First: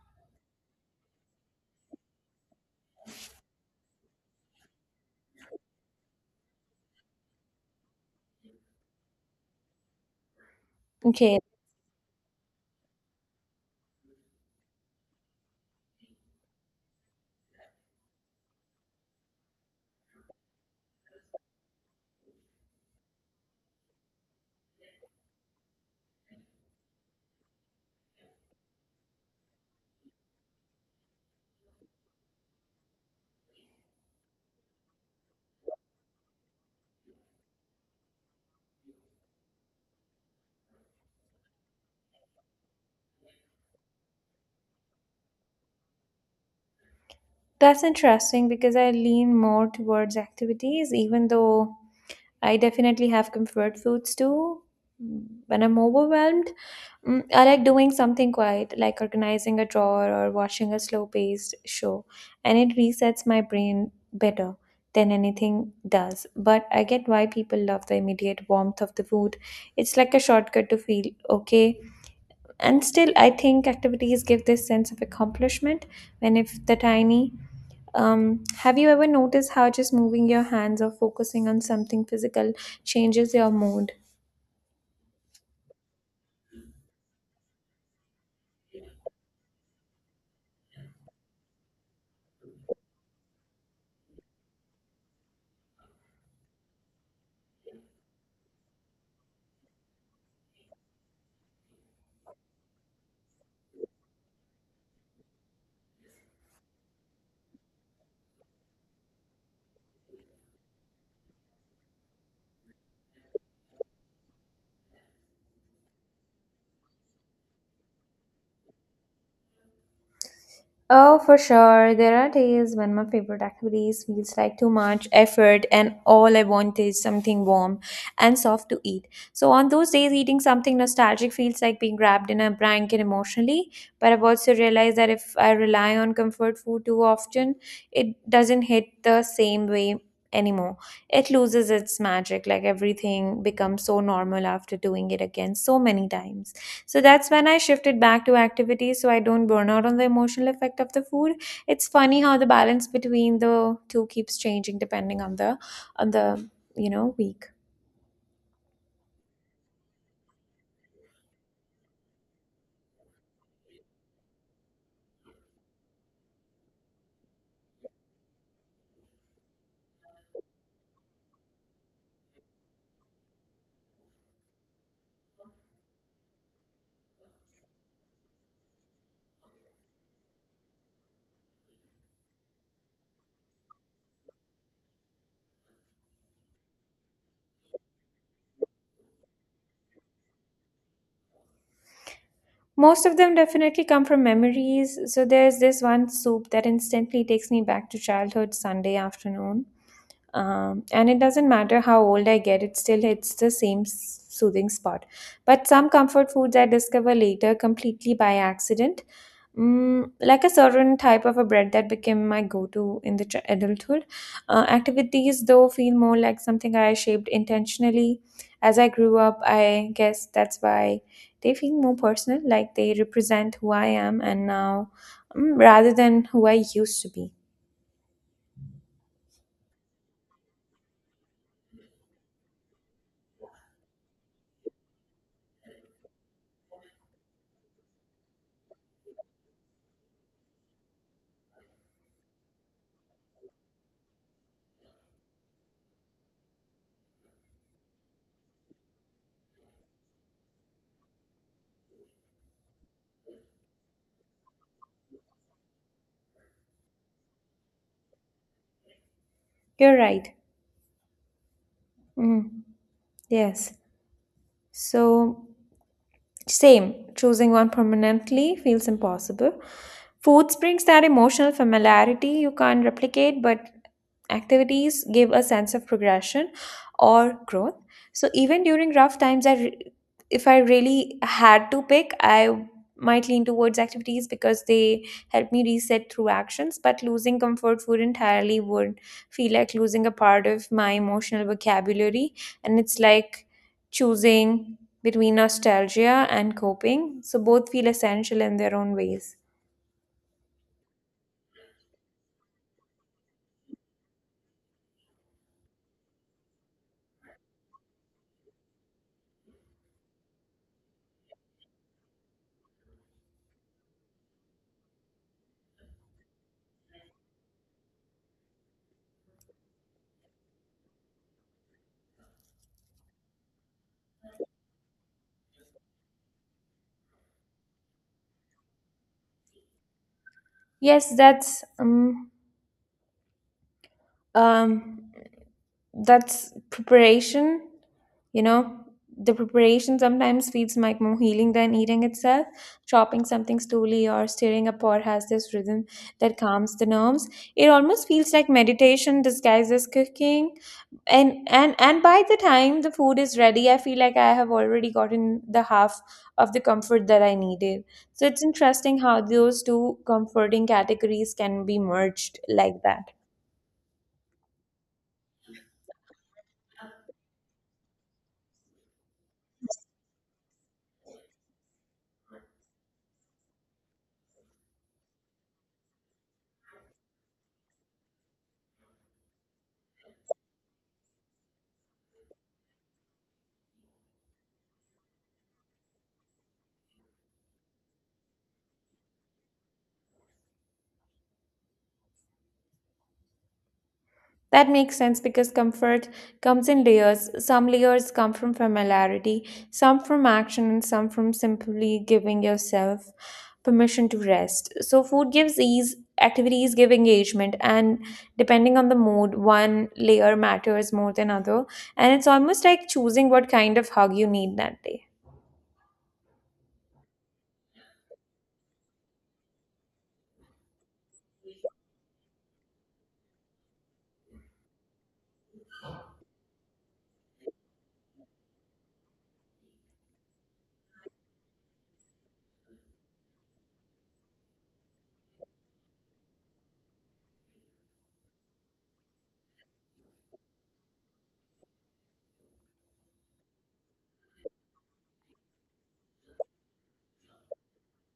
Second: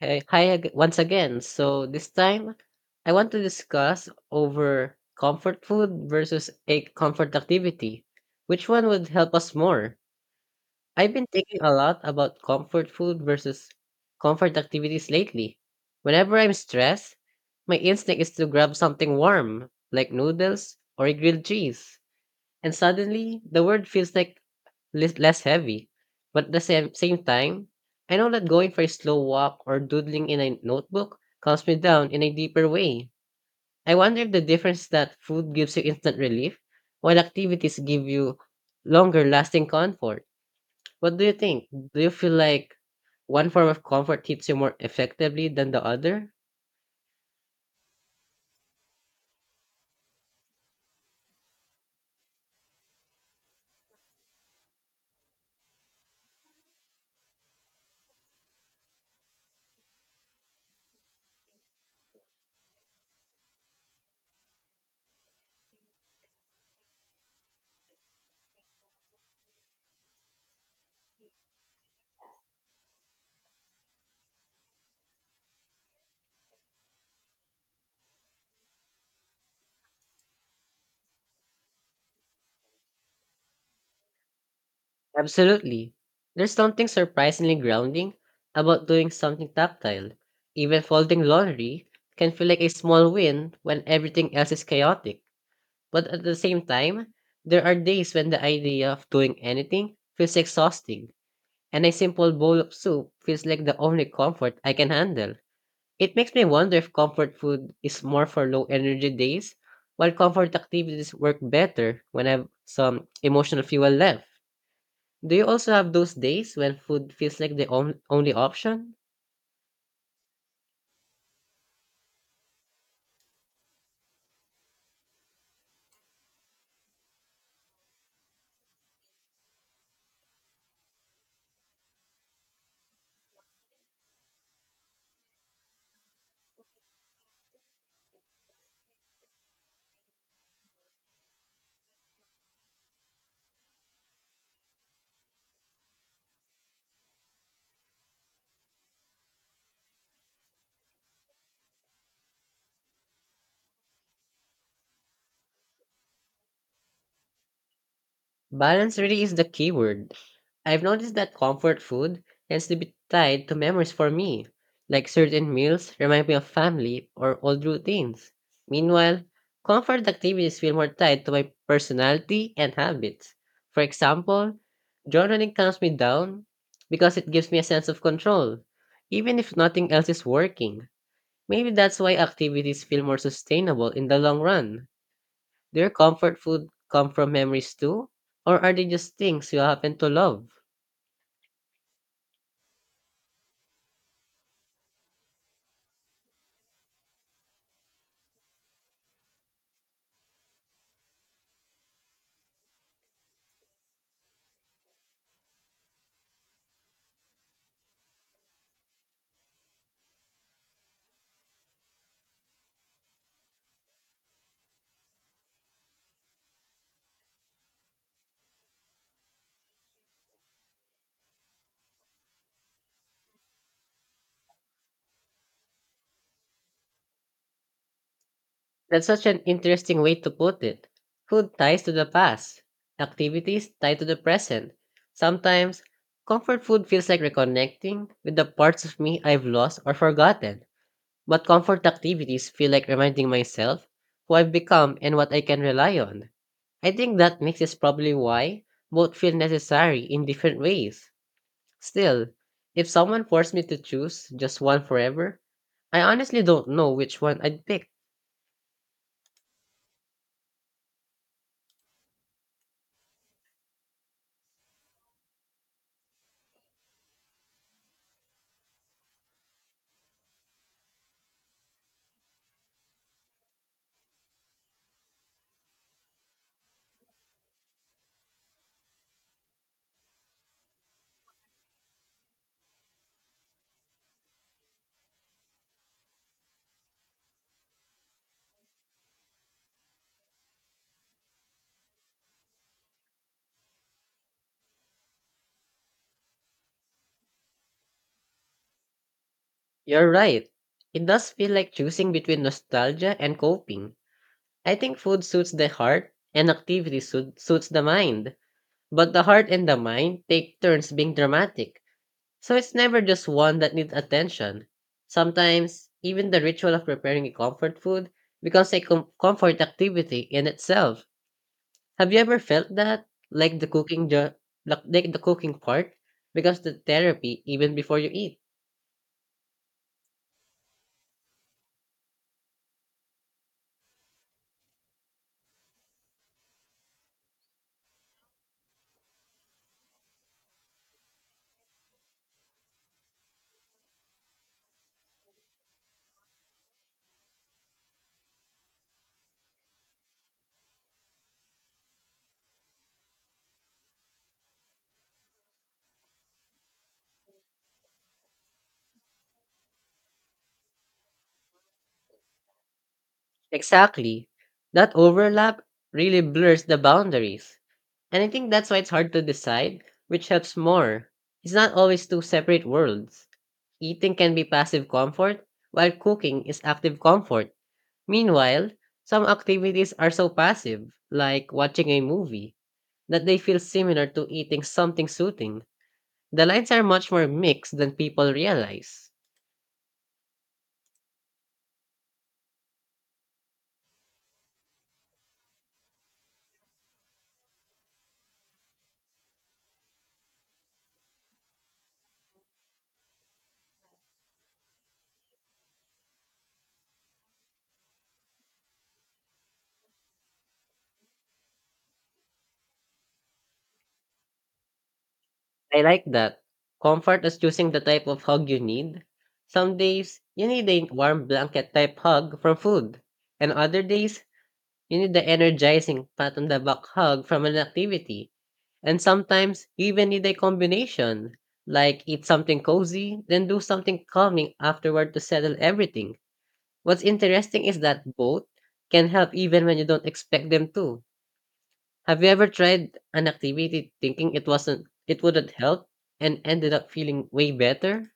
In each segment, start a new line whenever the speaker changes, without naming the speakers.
Hey, hi once again. So this time, I want to discuss over comfort food versus a comfort activity. Which one would help us more? I've been
Okay,
thinking a lot about comfort food versus comfort activities lately. Whenever I'm stressed, my instinct is to grab something warm, like noodles or a grilled cheese. And suddenly, the world feels like less heavy. But at the same time, I know that going for a slow walk or doodling in a notebook calms me down in a deeper way. I wonder if the difference that food gives you instant relief, while activities give you longer lasting comfort. What do you think? Do you feel like one form of comfort hits you more effectively than the other?
that's interesting because I lean more towards activities, even though I definitely have comfort foods too. When I'm overwhelmed, I like doing something quiet, like organizing a drawer or watching a slow-paced show, and it resets my brain better than anything does. But I get why people love the immediate warmth of the food. It's like a shortcut to feel okay. And still, I think activities give this sense of accomplishment when if the tiny. Have you ever noticed how just moving your hands or focusing on something physical changes your mood?
Absolutely. There's something surprisingly grounding about doing something tactile. Even folding laundry can feel like a small win when everything else is chaotic. But at the same time, there are days when the idea of doing anything feels exhausting, and a simple bowl of soup feels like the only comfort I can handle. It makes me wonder if comfort food is more for low energy days, while comfort activities work better when I have some emotional fuel left. Do you also have those days when food feels like the only option?
Oh, for sure. There are days when my favorite activities feels like too much effort and all I want is something warm and soft to eat. So on those days, eating something nostalgic feels like being wrapped in a blanket emotionally. But I've also realized that if I rely on comfort food too often, it doesn't hit the same way anymore. It loses its magic, like everything becomes so normal after doing it again so many times. So that's when I shifted back to activities so I don't burn out on the emotional effect of the food. It's funny how the balance between the two keeps changing depending on the week.
Balance really is the key word. I've noticed that comfort food tends to be tied to memories for me, like certain meals remind me of family or old routines. Meanwhile, comfort activities feel more tied to my personality and habits. For example, journaling calms me down because it gives me a sense of control, even if nothing else is working. Maybe that's why activities feel more sustainable in the long run. Do your comfort food come from memories too? Or are they just things you happen to love?
Most of them definitely come from memories. So there's this one soup that instantly takes me back to childhood Sunday afternoon. And it doesn't matter how old I get, it still hits the same soothing spot. But some comfort foods I discover later completely by accident, like a certain type of a bread that became my go-to in the adulthood. Activities, though, feel more like something I shaped intentionally. As I grew up, I guess that's why they feel more personal, like they represent who I am and now, rather than who I used to be.
That's such an interesting way to put it. Food ties to the past, activities tie to the present. Sometimes, comfort food feels like reconnecting with the parts of me I've lost or forgotten. But comfort activities feel like reminding myself who I've become and what I can rely on. I think that mix is probably why both feel necessary in different ways. Still, if someone forced me to choose just one forever, I honestly don't know which one I'd pick.
You're right. Mm, yes. So, same, choosing one permanently feels impossible. Food brings that emotional familiarity you can't replicate, but activities give a sense of progression or growth. So even during rough times, if I really had to pick, I might lean towards activities because they help me reset through actions. But losing comfort food entirely would feel like losing a part of my emotional vocabulary, and it's like choosing between nostalgia and coping. So both feel essential in their own ways.
You're right. It does feel like choosing between nostalgia and coping. I think food suits the heart and suits the mind. But the heart and the mind take turns being dramatic. So it's never just one that needs attention. Sometimes, even the ritual of preparing a comfort food becomes a comfort activity in itself. Have you ever felt that? Like the cooking the like the cooking part because the therapy even before you eat.
Yes, um that's preparation, you know, the preparation sometimes feels like more healing than eating itself. Chopping something slowly or stirring a pot has this rhythm that calms the nerves. It almost feels like meditation disguised as cooking, and by the time the food is ready, I feel like I have already gotten the half of the comfort that I needed. So it's interesting how those two comforting categories can be merged like that.
Exactly. That overlap really blurs the boundaries. And I think that's why it's hard to decide which helps more. It's not always two separate worlds. Eating can be passive comfort, while cooking is active comfort. Meanwhile, some activities are so passive, like watching a movie, that they feel similar to eating something soothing. The lines are much more mixed than people realize.
That makes sense because comfort comes in layers. Some layers come from familiarity, some from action, and some from simply giving yourself permission to rest. So, food gives ease, activities give engagement, and depending on the mood, one layer matters more than other. And it's almost like choosing what kind of hug you need that day.
I like that. Comfort is choosing the type of hug you need. Some days, you need a warm blanket type hug from food, and other days, you need the energizing pat on the back hug from an activity. And sometimes, you even need a combination, like eat something cozy, then do something calming afterward to settle everything. What's interesting is that both can help even when you don't expect them to. Have you ever tried an activity thinking it wouldn't help and ended up feeling way better?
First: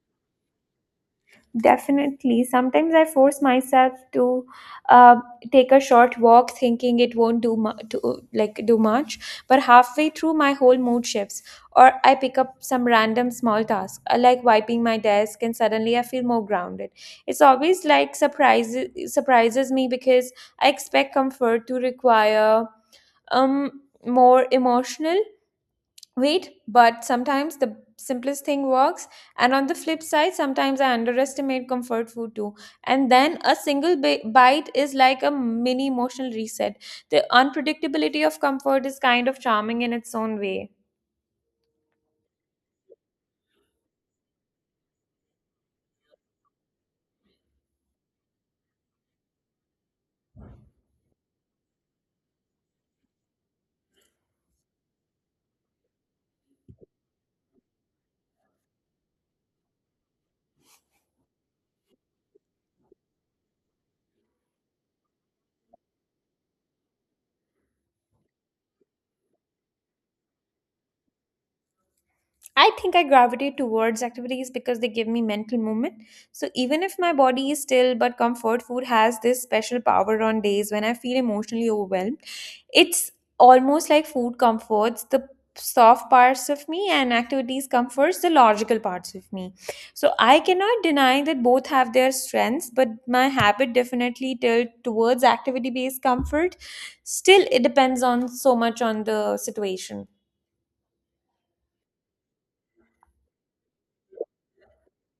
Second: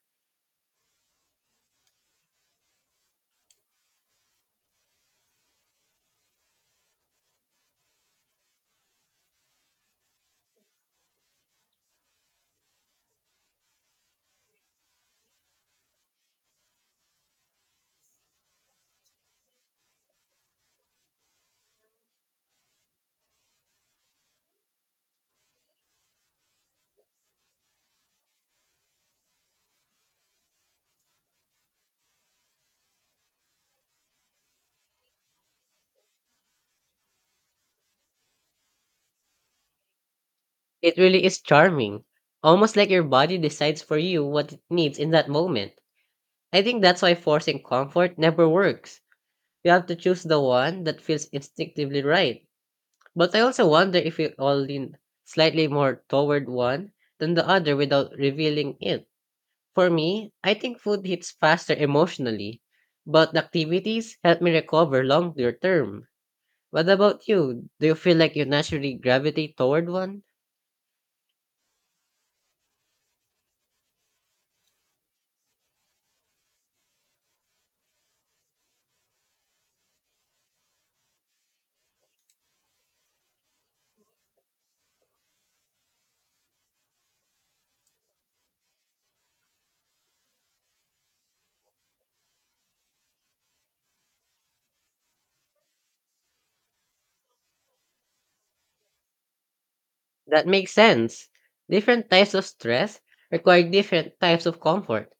Definitely. Sometimes I force myself to uh, take a short walk, thinking it won't like do much. But halfway through, my whole mood shifts, or I pick up some random small task, like wiping my desk, and suddenly I feel more grounded. It's always like surprises me because I expect comfort to require more emotional. Wait, but sometimes the simplest thing works. And on the flip side, sometimes I underestimate comfort food too, and then a single bite is like a mini emotional reset. The unpredictability of comfort is kind of charming in its own way.
It really is charming. Almost like your body decides for you what it needs in that moment. I think that's why forcing comfort never works. You have to choose the one that feels instinctively right. But I also wonder if we all lean slightly more toward one than the other without revealing it. For me, I think food hits faster emotionally, but the activities help me recover longer term. What about you? Do you feel like you naturally gravitate toward one?
I think I gravitate towards activities because they give me mental movement. So even if my body is still, but comfort food has this special power on days when I feel emotionally overwhelmed. It's almost like food comforts the soft parts of me and activities comforts the logical parts of me. So I cannot deny that both have their strengths, but my habit definitely tilt towards activity based comfort. Still, it depends on so much on the situation.
That makes sense. Different types of stress require different types of comfort.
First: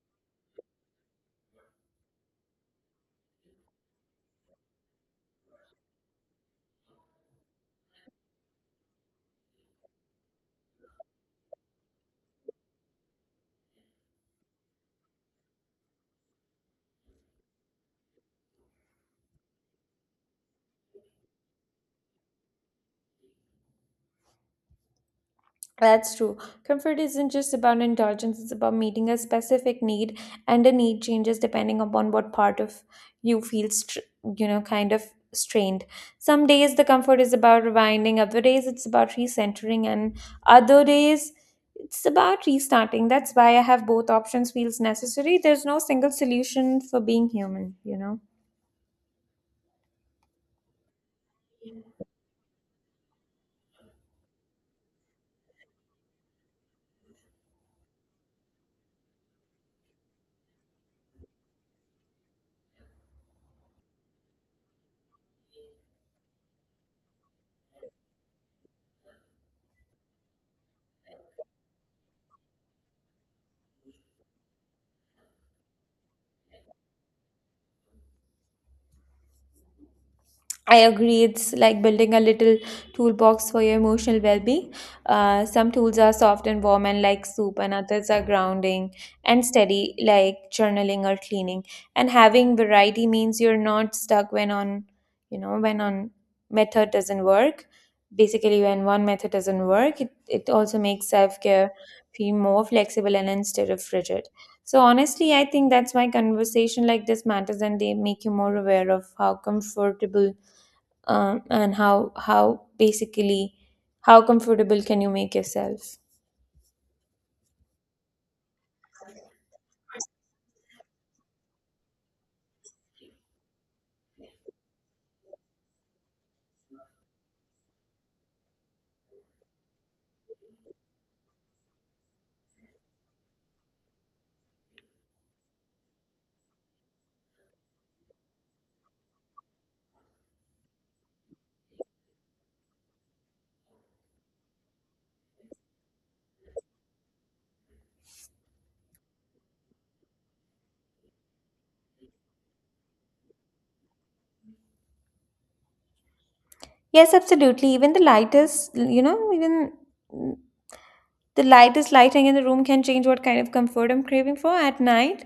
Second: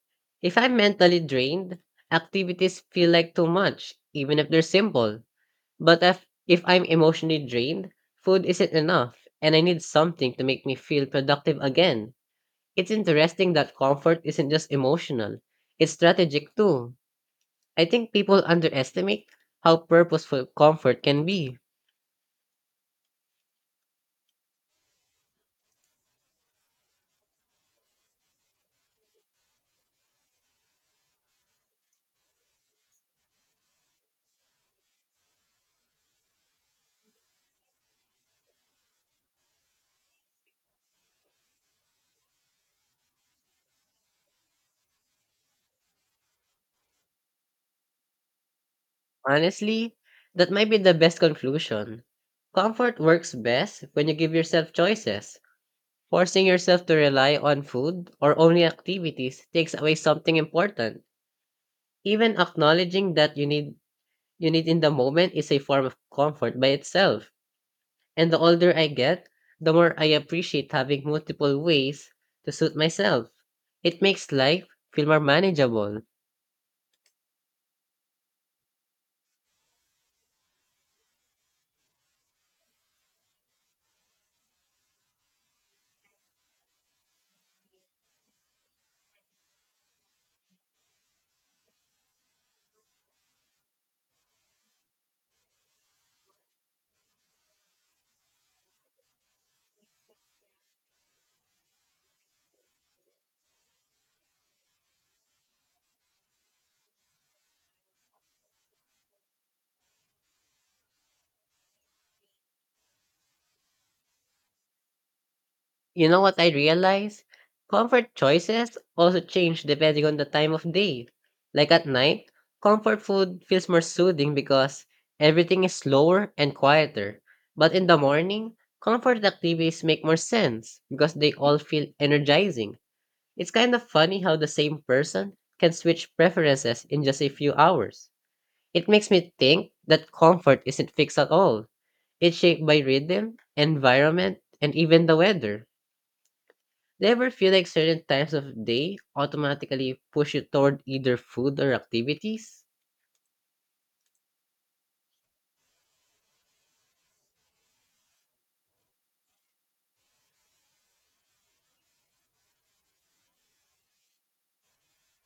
If I'm mentally drained, activities feel like too much, even if they're simple. But if I'm emotionally drained, food isn't enough, and I need something to make me feel productive again. It's interesting that comfort isn't just emotional, it's strategic too. I think people underestimate how purposeful comfort can be.
That's true. Comfort isn't just about indulgence, it's about meeting a specific need, and the need changes depending upon what part of you feels, kind of strained. Some days the comfort is about rewinding, other days it's about recentering, and other days it's about restarting. That's why I have both options feels necessary. There's no single solution for being human, you know.
Honestly, that might be the best conclusion. Comfort works best when you give yourself choices. Forcing yourself to rely on food or only activities takes away something important. Even acknowledging that you need in the moment is a form of comfort by itself. And the older I get, the more I appreciate having multiple ways to suit myself. It makes life feel more manageable.
I agree. It's like building a little toolbox for your emotional well-being. Some tools are soft and warm and like soup, and others are grounding and steady, like journaling or cleaning. And having variety means you're not stuck when on method doesn't work. Basically, when one method doesn't work, it also makes self-care feel more flexible and instead of rigid. So honestly, I think that's why conversation like this matters and they make you more aware of how comfortable, and how basically how comfortable can you make yourself.
You know what I realize? Comfort choices also change depending on the time of day. Like at night, comfort food feels more soothing because everything is slower and quieter. But in the morning, comfort activities make more sense because they all feel energizing. It's kind of funny how the same person can switch preferences in just a few hours. It makes me think that comfort isn't fixed at all. It's shaped by rhythm, environment, and even the weather. Do you ever feel like certain times of day automatically push you toward either food or activities?
Yes, absolutely, even the lightest lighting in the room can change what kind of comfort I'm craving for. At night,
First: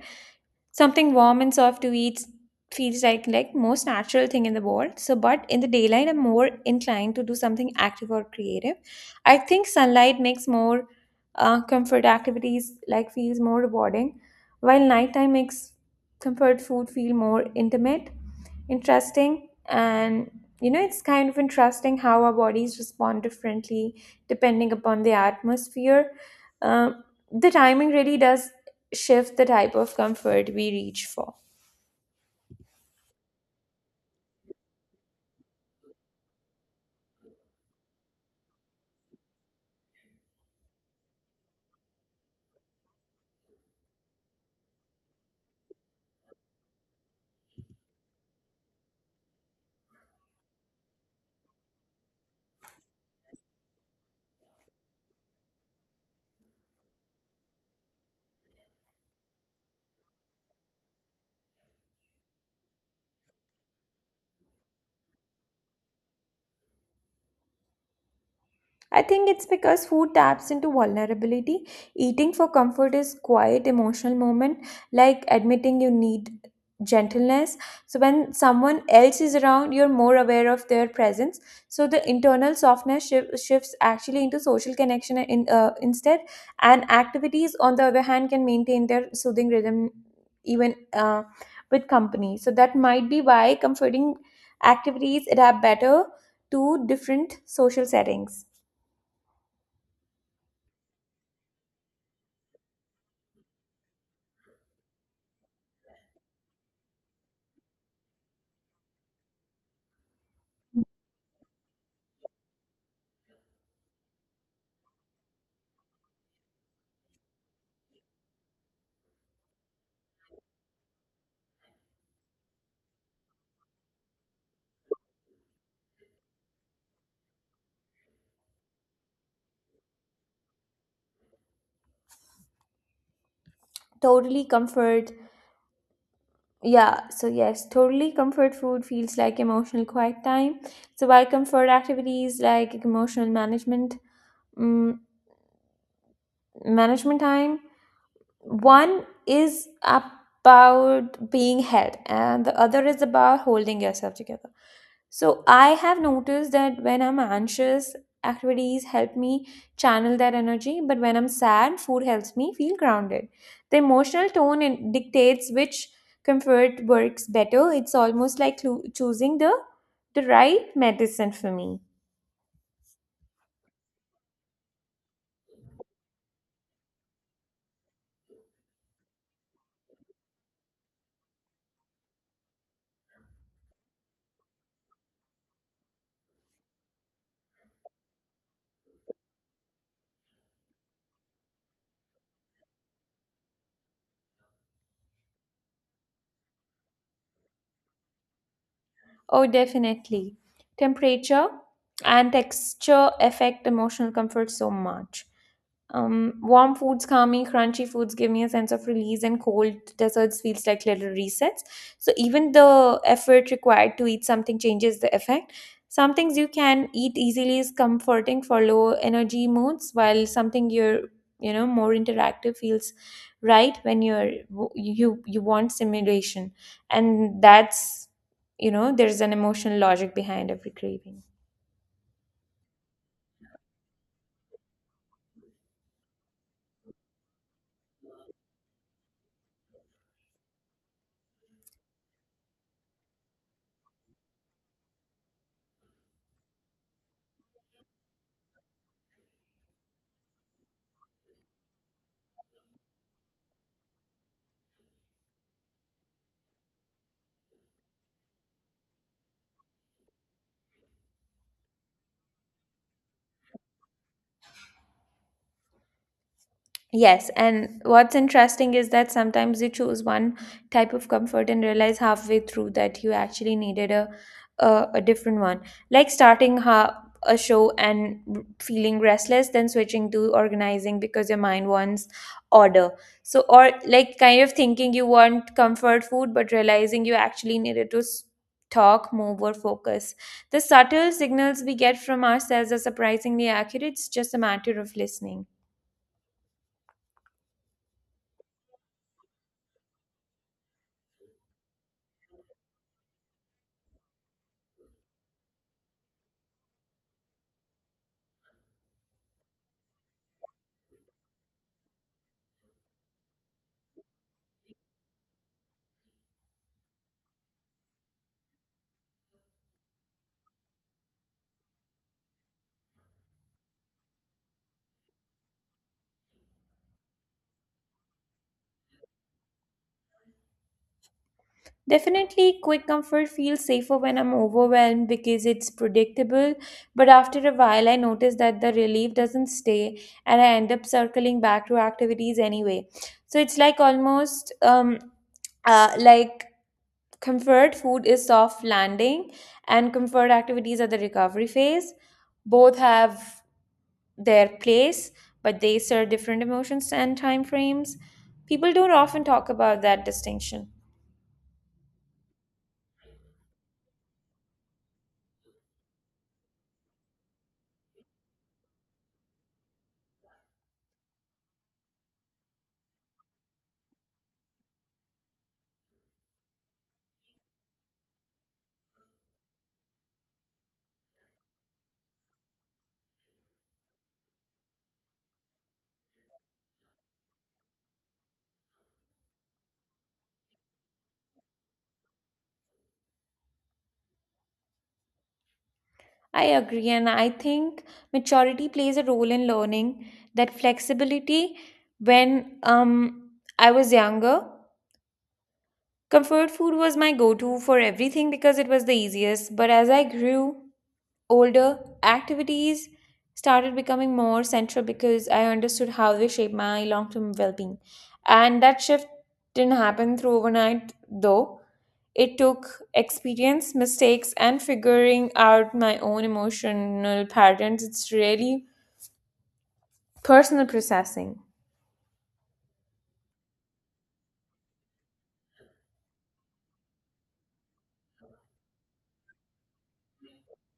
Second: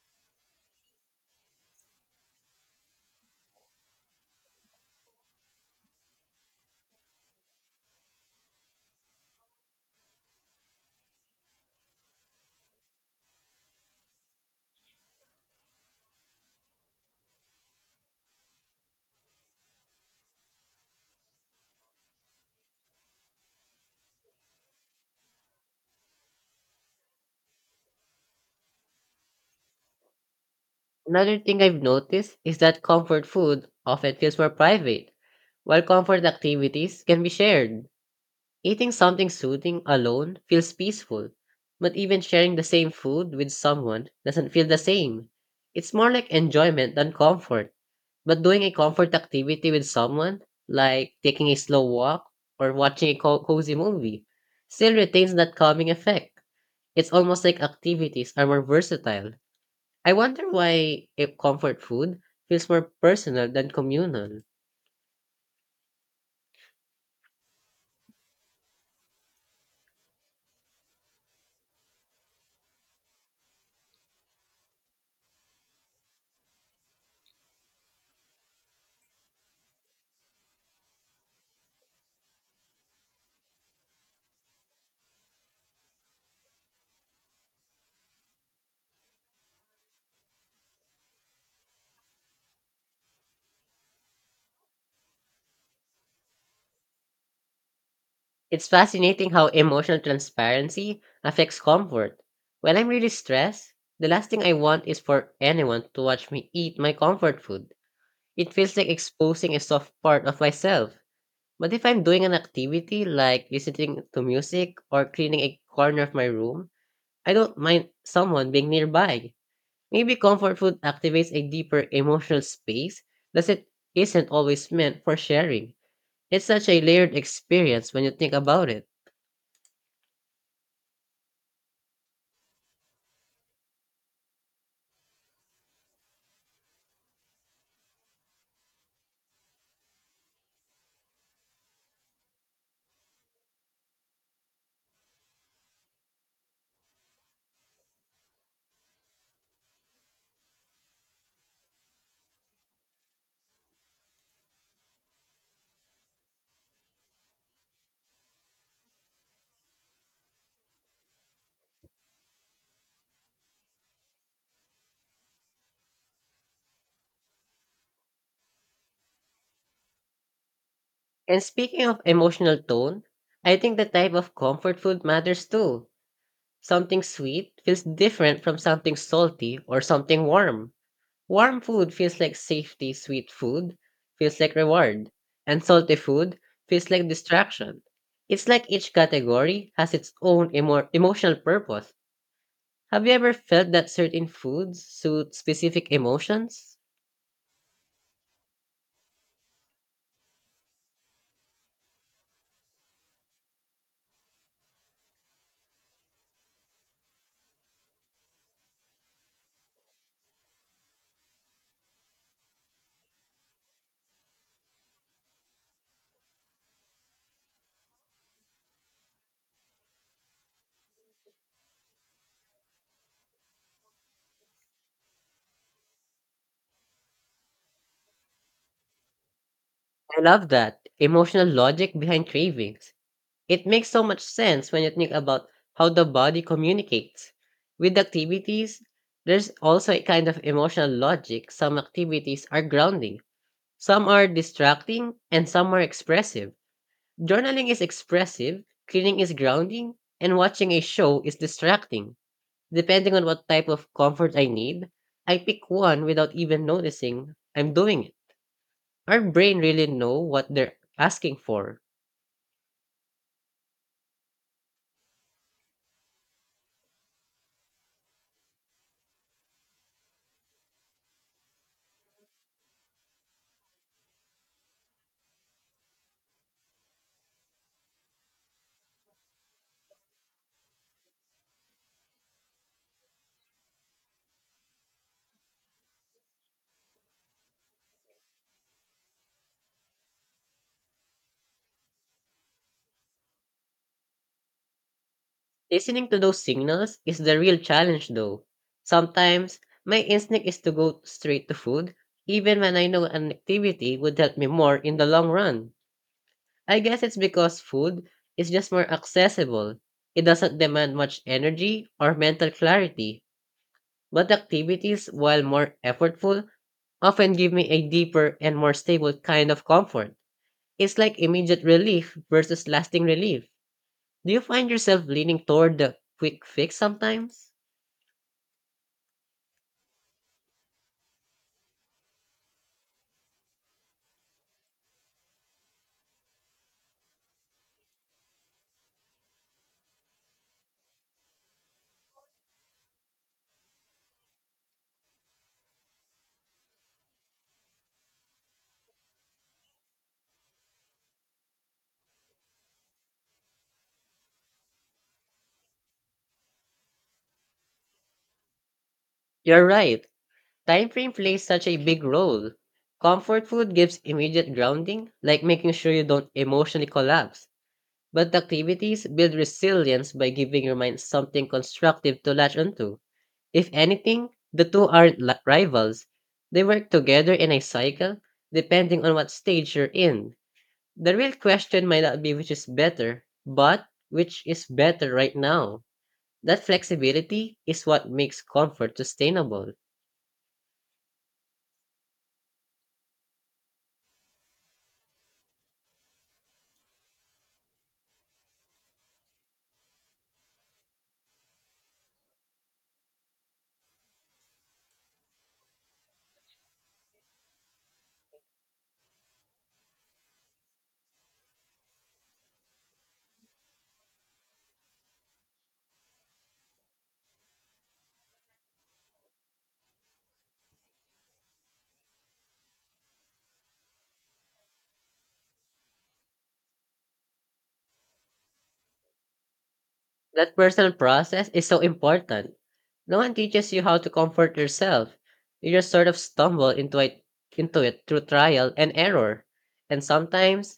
something warm and soft to eat feels like most natural thing in the world. So, but in the daylight, I'm more inclined to do something active or creative. I think sunlight makes more comfort activities like feels more rewarding, while nighttime makes comfort food feel more intimate. Interesting. And you know, it's kind of interesting how our bodies respond differently depending upon the atmosphere. Um, the timing really does shift the type of comfort we reach for.
Another thing I've noticed is that comfort food often feels more private, while comfort activities can be shared. Eating something soothing alone feels peaceful, but even sharing the same food with someone doesn't feel the same. It's more like enjoyment than comfort. But doing a comfort activity with someone, like taking a slow walk or watching a cozy movie, still retains that calming effect. It's almost like activities are more versatile. I wonder why a comfort food feels more personal than communal.
I think it's because food taps into vulnerability. Eating for comfort is quiet emotional moment, like admitting you need gentleness. So when someone else is around, you're more aware of their presence. So the internal softness shifts actually into social connection instead. And activities, on the other hand, can maintain their soothing rhythm even, with company. So that might be why comforting activities adapt better to different social settings.
It's fascinating how emotional transparency affects comfort. When I'm really stressed, the last thing I want is for anyone to watch me eat my comfort food. It feels like exposing a soft part of myself. But if I'm doing an activity like listening to music or cleaning a corner of my room, I don't mind someone being nearby. Maybe comfort food activates a deeper emotional space that it isn't always meant for sharing. It's such a layered experience when you think about it.
Totally comfort. Yeah, so yes, totally comfort food feels like emotional quiet time. So by comfort activities like emotional management, mm, management time, one is about being held and the other is about holding yourself together. So I have noticed that when I'm anxious, activities help me channel that energy, but when I'm sad, food helps me feel grounded. The emotional tone dictates which comfort works better. It's almost like choosing the right medicine
And
for me.
speaking of emotional tone, I think the type of comfort food matters too. Something sweet feels different from something salty or something warm. Warm food feels like safety, sweet food feels like reward, and salty food feels like distraction. It's like each category has its own emotional purpose. Have you ever felt that certain foods suit specific emotions?
Oh, definitely. Temperature and texture affect emotional comfort so much. Warm foods calm me, crunchy foods give me a sense of release, and cold desserts feels like little resets. So even the effort required to eat something changes the effect. Some things you can eat easily is comforting for low energy moods, while something you're, you know, more interactive feels right when you want stimulation, and that's, you know, there's an emotional logic
I love
behind every
that
craving.
emotional logic behind cravings. It makes so much sense when you think about how the body communicates. With activities, there's also a kind of emotional logic. Some activities are grounding, some are distracting, and some are expressive. Journaling is expressive, cleaning is grounding, and watching a show is distracting. Depending on what type of comfort I need, I pick one without even noticing I'm doing it. Our brain really know what they're asking for.
Yes, and what's interesting is that sometimes you choose one type of comfort and realize halfway through that you actually needed a different one. Like starting a show and feeling restless, then switching to organizing because your mind wants order. So, or like kind of thinking you want comfort food, but realizing you actually needed to talk, move, or focus. The subtle signals we get from ourselves are surprisingly accurate. It's just a matter of listening.
Listening to those signals is the real challenge though. Sometimes, my instinct is to go straight to food, even when I know an activity would help me more in the long run. I guess it's because food is just more accessible. It doesn't demand much energy or mental clarity, but activities, while more effortful, often give me a deeper and more stable kind of comfort. It's like immediate relief versus lasting relief. Do you find yourself leaning toward the quick fix sometimes?
Definitely, quick comfort feels safer when I'm overwhelmed because it's predictable. But after a while, I notice that the relief doesn't stay and I end up circling back to activities anyway. So it's like almost like comfort food is soft landing and comfort activities are the recovery phase. Both have their place, but they serve different emotions and time frames. People don't often talk
You're
about that
right.
distinction.
Time frame plays such a big role. Comfort food gives immediate grounding, like making sure you don't emotionally collapse. But activities build resilience by giving your mind something constructive to latch onto. If anything, the two aren't rivals. They work together in a cycle, depending on what stage you're in. The real question might not be which is better, but which is better right now. That flexibility is what makes comfort sustainable.
I agree, and I think maturity plays a role in learning that flexibility. When I was younger, comfort food was my go to for everything because it was the easiest. But as I grew older, activities started becoming more central because I understood how they shape my long term well being. And that shift didn't happen through overnight, though. It took experience, mistakes, and figuring out my own emotional patterns. It's really
That
personal
personal
processing.
process is so important. No one teaches you how to comfort yourself. You just sort of stumble into it through trial and error. And sometimes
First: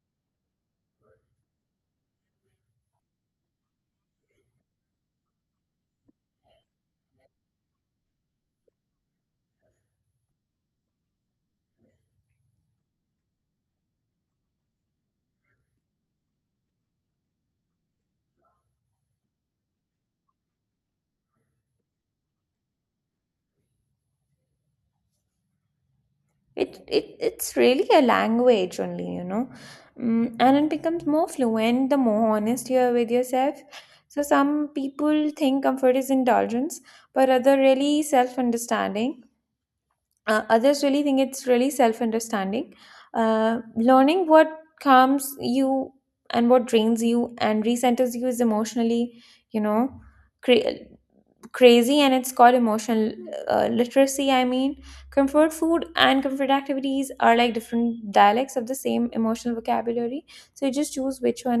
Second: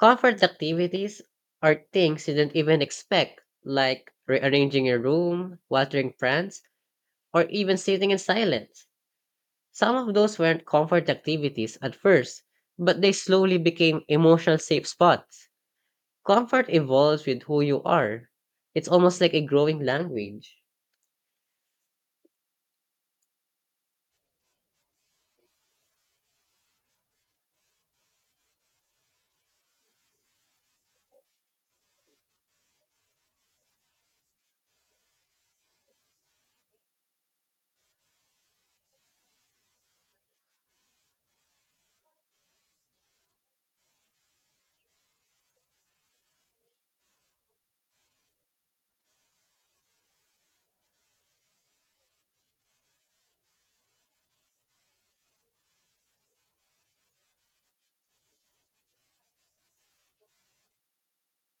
comfort activities are things you didn't even expect, like rearranging your room, watering plants, or even sitting in silence. Some of those weren't comfort activities at first, but they slowly became emotional safe spots. Comfort evolves with who you are. It's almost like a growing language.
It's really a language only, you know, and it becomes more fluent the more honest you are with yourself. So some people think comfort is indulgence, but other really self understanding. Others really think it's really self understanding. Learning what calms you and what drains you and recenters you is emotionally, you know, cre- crazy, and it's called emotional literacy. I mean, comfort food and comfort activities are like different dialects of the same emotional vocabulary, so you just choose which one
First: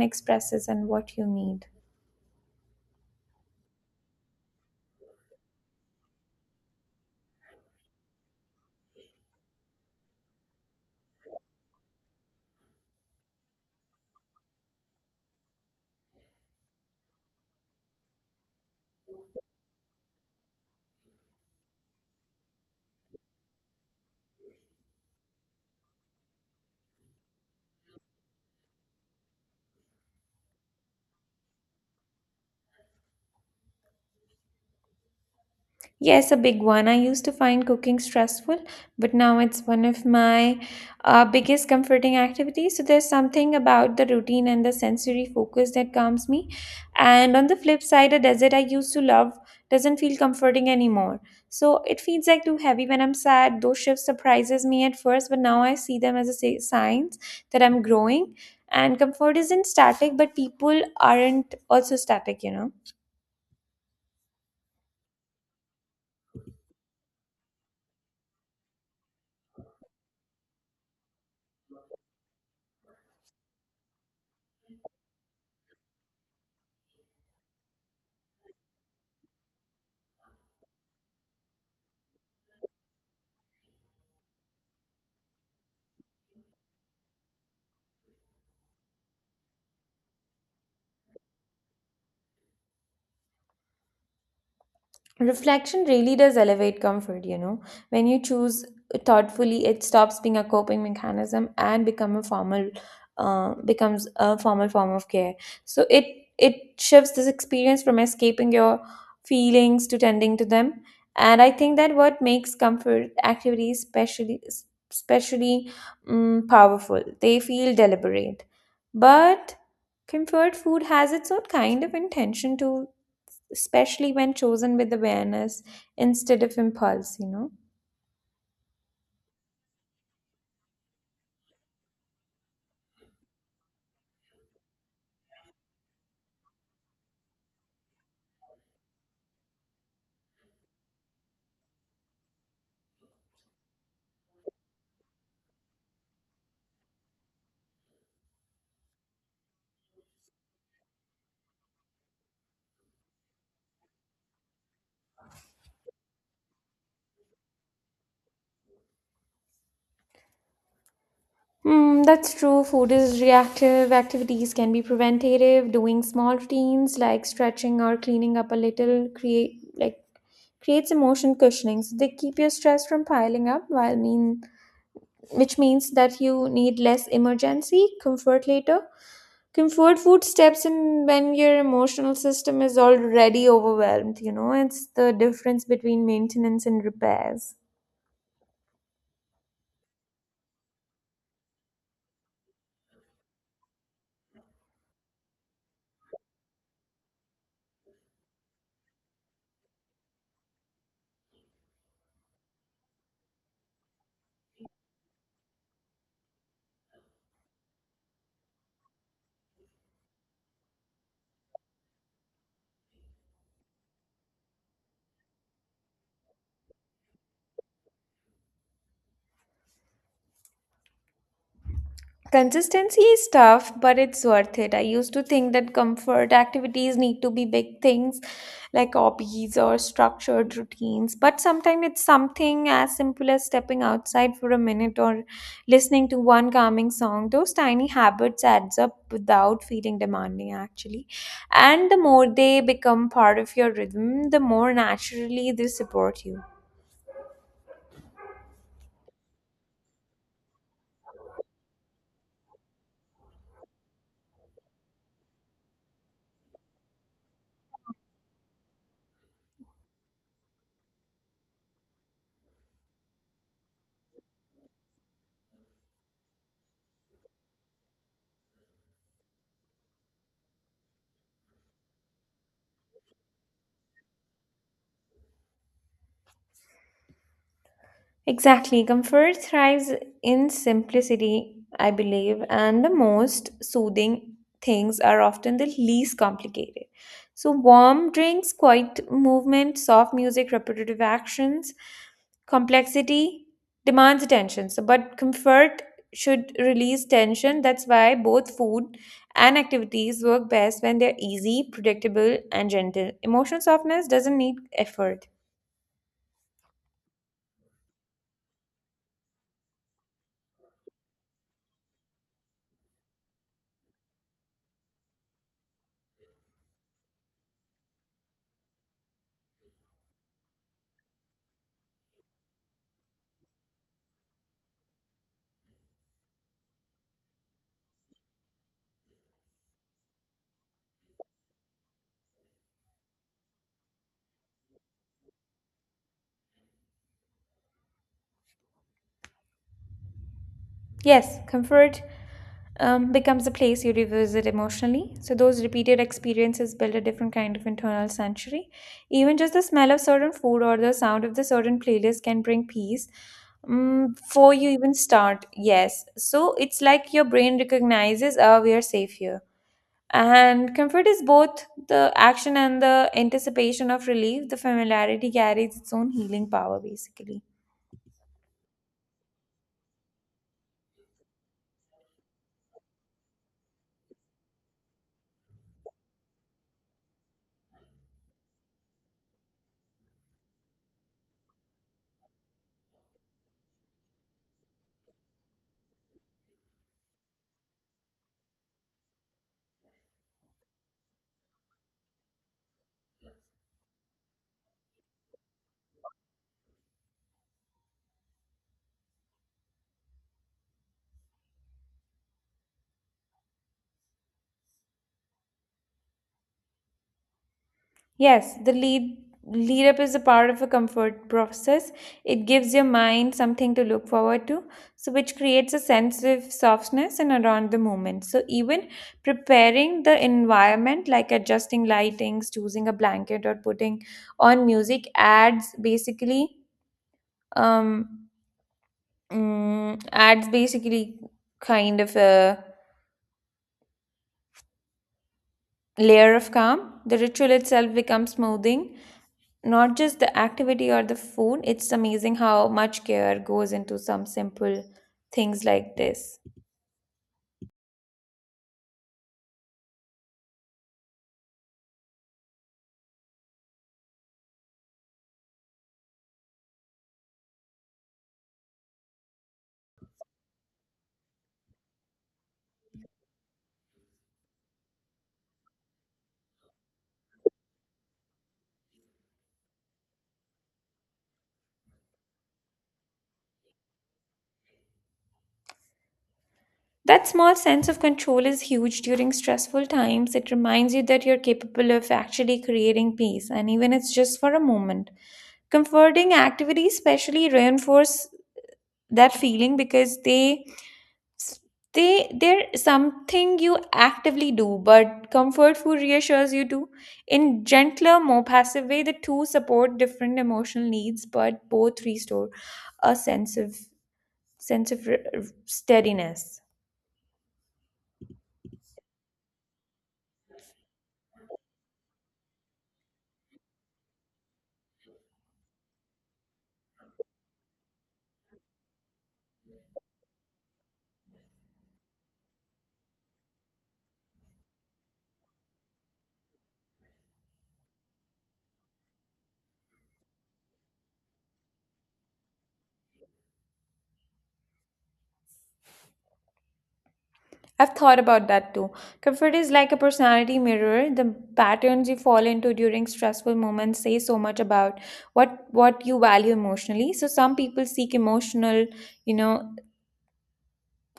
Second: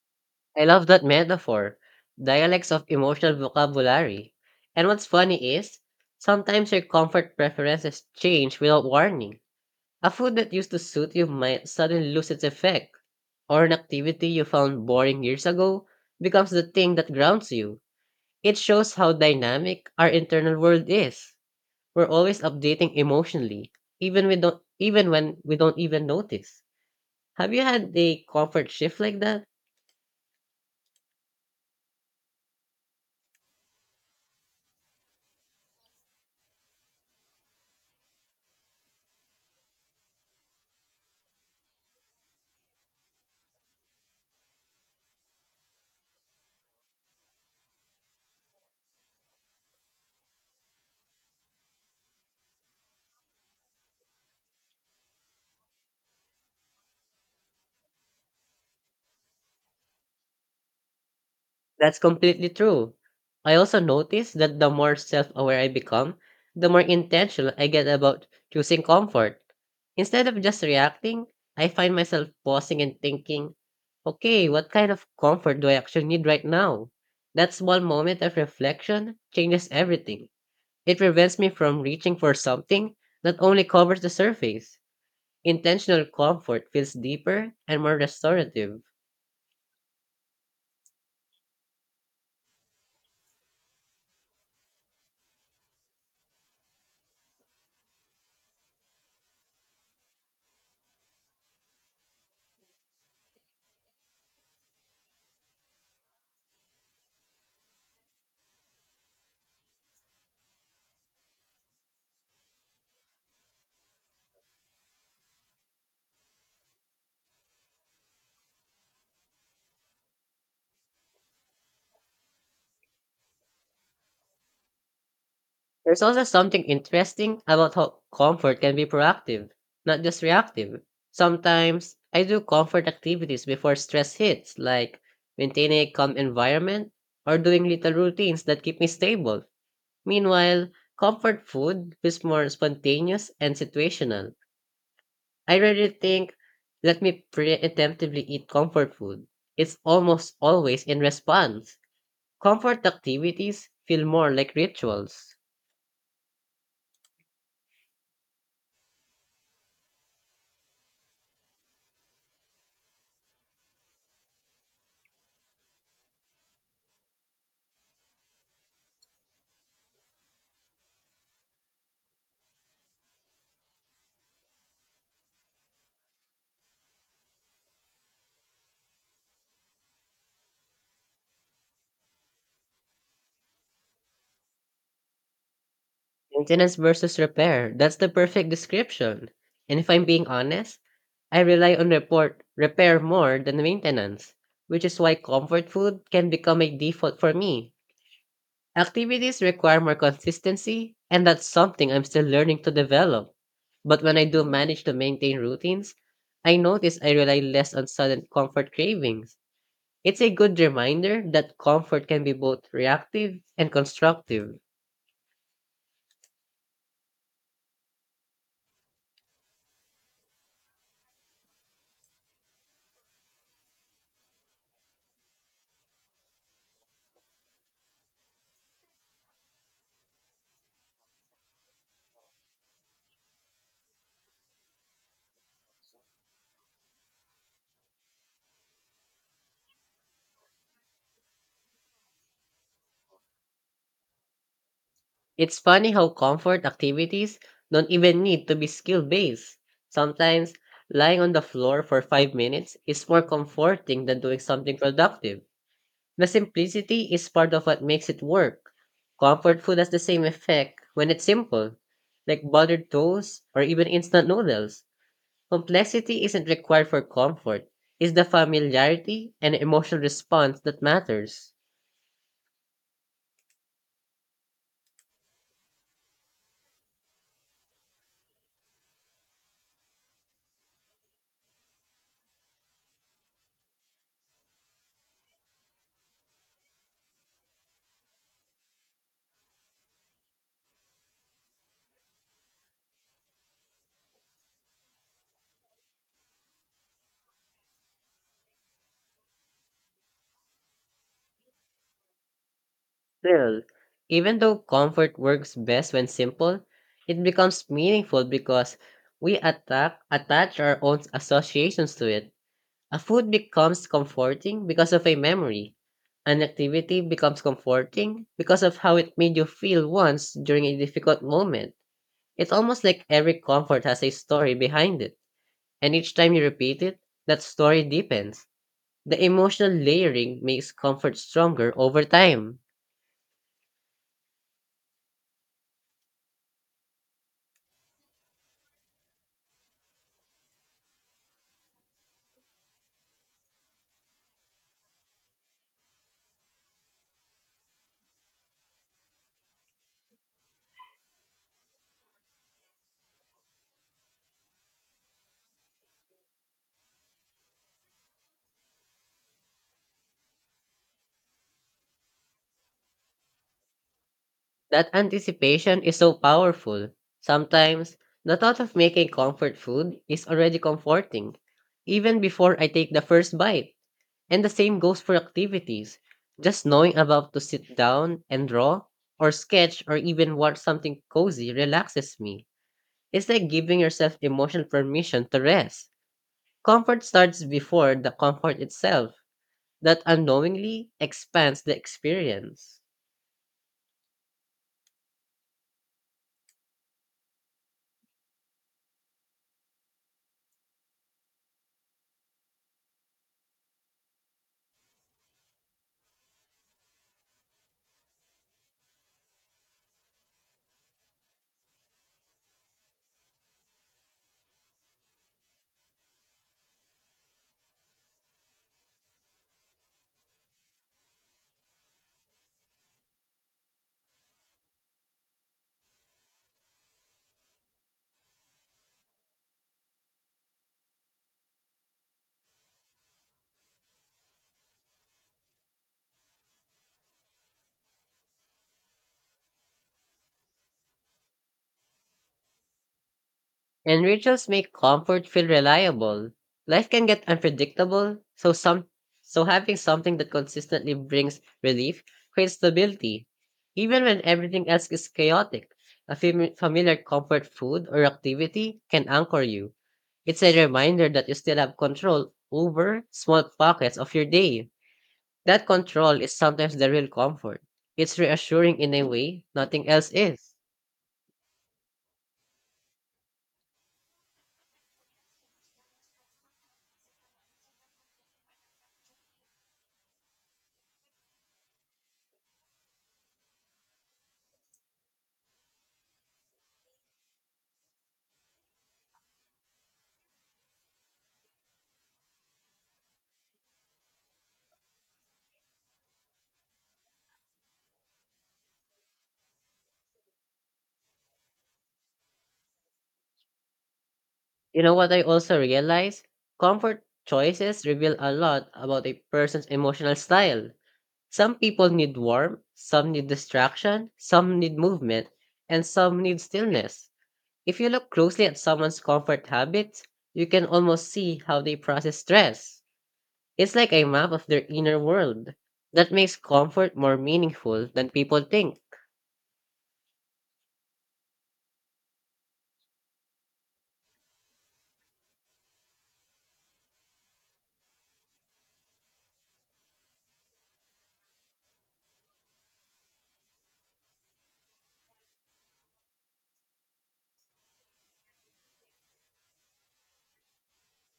I
expresses
love
and
that
what you need.
metaphor. Dialects of emotional vocabulary. And what's funny is, sometimes your comfort preferences change without warning. A food that used to suit you might suddenly lose its effect, or an activity you found boring years ago becomes the thing that grounds you. It shows how dynamic our internal world is. We're always updating emotionally, even when we don't even notice. Have you had a comfort shift like that?
Yes, a big one. I used to find cooking stressful, but now it's one of my biggest comforting activities. So there's something about the routine and the sensory focus that calms me. And on the flip side, a desert I used to love doesn't feel comforting anymore. So it feels like too heavy when I'm sad. Those shifts surprises me at first, but now I see them as a signs that I'm growing. And comfort isn't static, but people aren't also
That's
static,
completely true. I also notice that the more self aware I become, the more intentional I get about choosing comfort. Instead of just reacting, I find myself pausing and thinking, okay, what kind of comfort do I actually need right now? That small moment of reflection changes everything. It prevents me from reaching for something that only covers the surface. Intentional comfort feels deeper and more restorative.
Reflection really does elevate comfort, When you choose thoughtfully, it stops being a coping mechanism and become a formal becomes a formal form of care. So it shifts this experience from escaping your feelings to tending to them. And I think that what makes comfort activities especially powerful. They feel deliberate, but comfort food has its own kind of intention too, especially when chosen with awareness
There's also
instead of
something
impulse, you
interesting
know.
about how comfort can be proactive, not just reactive. Sometimes I do comfort activities before stress hits, like maintaining a calm environment or doing little routines that keep me stable. Meanwhile, comfort food is more spontaneous and situational. I rarely think, let me preemptively eat comfort food. It's almost always in response. Comfort activities feel more like rituals.
Hmm, that's true. Food is reactive. Activities can be preventative. Doing small routines like stretching or cleaning up a little creates emotion cushioning. So they keep your stress from piling up, while mean which means that you need less emergency comfort later. Comfort food steps in when your emotional system is already overwhelmed. You know, it's the difference between maintenance
Maintenance
and
versus
repairs.
repair. That's the perfect description. And if I'm being honest, I rely on report repair more than maintenance, which is why comfort food can become a default for me. Activities require more consistency, and that's something I'm still learning to develop. But when I do manage to maintain routines, I notice I rely less on sudden comfort cravings. It's a good reminder that comfort can be both reactive and constructive.
Consistency is tough, but it's worth it. I used to think that comfort activities need to be big things like hobbies or structured routines, but sometimes it's something as simple as stepping outside for a minute or listening to one calming song. Those tiny habits adds up without feeling demanding actually. And the more they become part of your rhythm, the more naturally
It's
they
funny how
support you.
comfort activities don't even need to be skill based. Sometimes, lying on the floor for 5 minutes is more comforting than doing something productive. The simplicity is part of what makes it work. Comfort food has the same effect when it's simple, like buttered toast or even instant noodles. Complexity isn't required for comfort, it's the familiarity and emotional response that matters.
Exactly. Comfort thrives in simplicity, I believe, and the most soothing things are often the least complicated. So, warm drinks, quiet movement, soft music, repetitive actions, complexity demands attention. So, but comfort should release tension. That's why both food and activities work best when they're easy, predictable, and gentle. Emotional
Still,
softness
even
doesn't
though
need
comfort
effort.
works best when simple, it becomes meaningful because we attach our own associations to it. A food becomes comforting because of a memory. An activity becomes comforting because of how it made you feel once during a difficult moment. It's almost like every comfort has a story behind it, and each time you repeat it, that story deepens. The emotional layering makes comfort stronger over time.
Yes, comfort becomes a place you revisit emotionally. So those repeated experiences build a different kind of internal sanctuary. Even just the smell of certain food or the sound of the certain playlist can bring peace before you even start. Yes, so it's like your brain recognizes, "Ah, we are safe here." And comfort is both the action and the anticipation of relief. The
That
familiarity carries
anticipation
its
is
own
so
healing power,
powerful.
basically.
Sometimes, the thought of making comfort food is already comforting, even before I take the first bite. And the same goes for activities. Just knowing about to sit down and draw, or sketch, or even watch something cozy relaxes me. It's like giving yourself emotional permission to rest. Comfort starts before the comfort itself, that unknowingly expands the experience.
Yes, the lead up is a part of a comfort process. It gives your mind something to look forward to, so which creates a sense of softness and around the moment. So even preparing the environment like adjusting lightings, choosing a blanket or putting on music adds basically um adds basically kind of a layer of calm. The ritual itself becomes smoothing, not just the activity or the food. It's amazing how much care goes into
And
some
rituals make
simple
comfort feel
things like
reliable.
this.
Life can get unpredictable, so having something that consistently brings relief creates stability. Even when everything else is chaotic, a familiar comfort food or activity can anchor you. It's a reminder that you still have control over small pockets of your day. That control is sometimes the real comfort. It's reassuring in a way nothing else is.
That small sense of control is huge during stressful times. It reminds you that you're capable of actually creating peace, and even it's just for a moment, comforting activities especially reinforce that feeling because s- they are something you actively do, but comfort food reassures you too in gentler more passive way. The two support different emotional needs but both restore a
You know
sense of
what I
r- r-
also realized?
steadiness.
Comfort choices reveal a lot about a person's emotional style. Some people need warmth, some need distraction, some need movement, and some need stillness. If you look closely at someone's comfort habits, you can almost see how they process stress. It's like a map of their inner world. That makes comfort more meaningful than people think.
I've thought about that too. Comfort is like a personality mirror. The patterns you fall into during stressful moments say so much about what you value emotionally. So some people seek emotional, you know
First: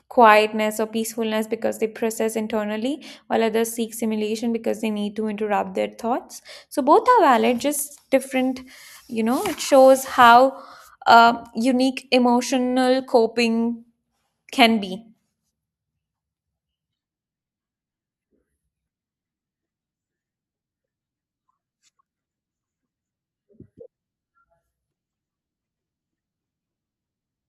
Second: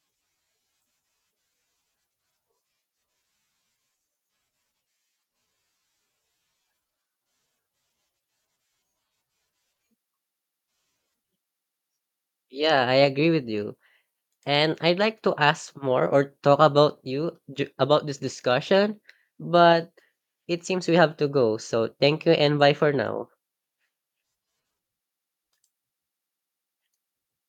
quietness or peacefulness because they process internally, while others seek simulation because they need to interrupt their thoughts. So both are valid, just different. You know, it shows how unique
Yeah, I
emotional
agree with you.
coping
And
can
I'd
be.
like to ask more or talk about about this discussion, but it seems we have to go. So thank you and bye for now.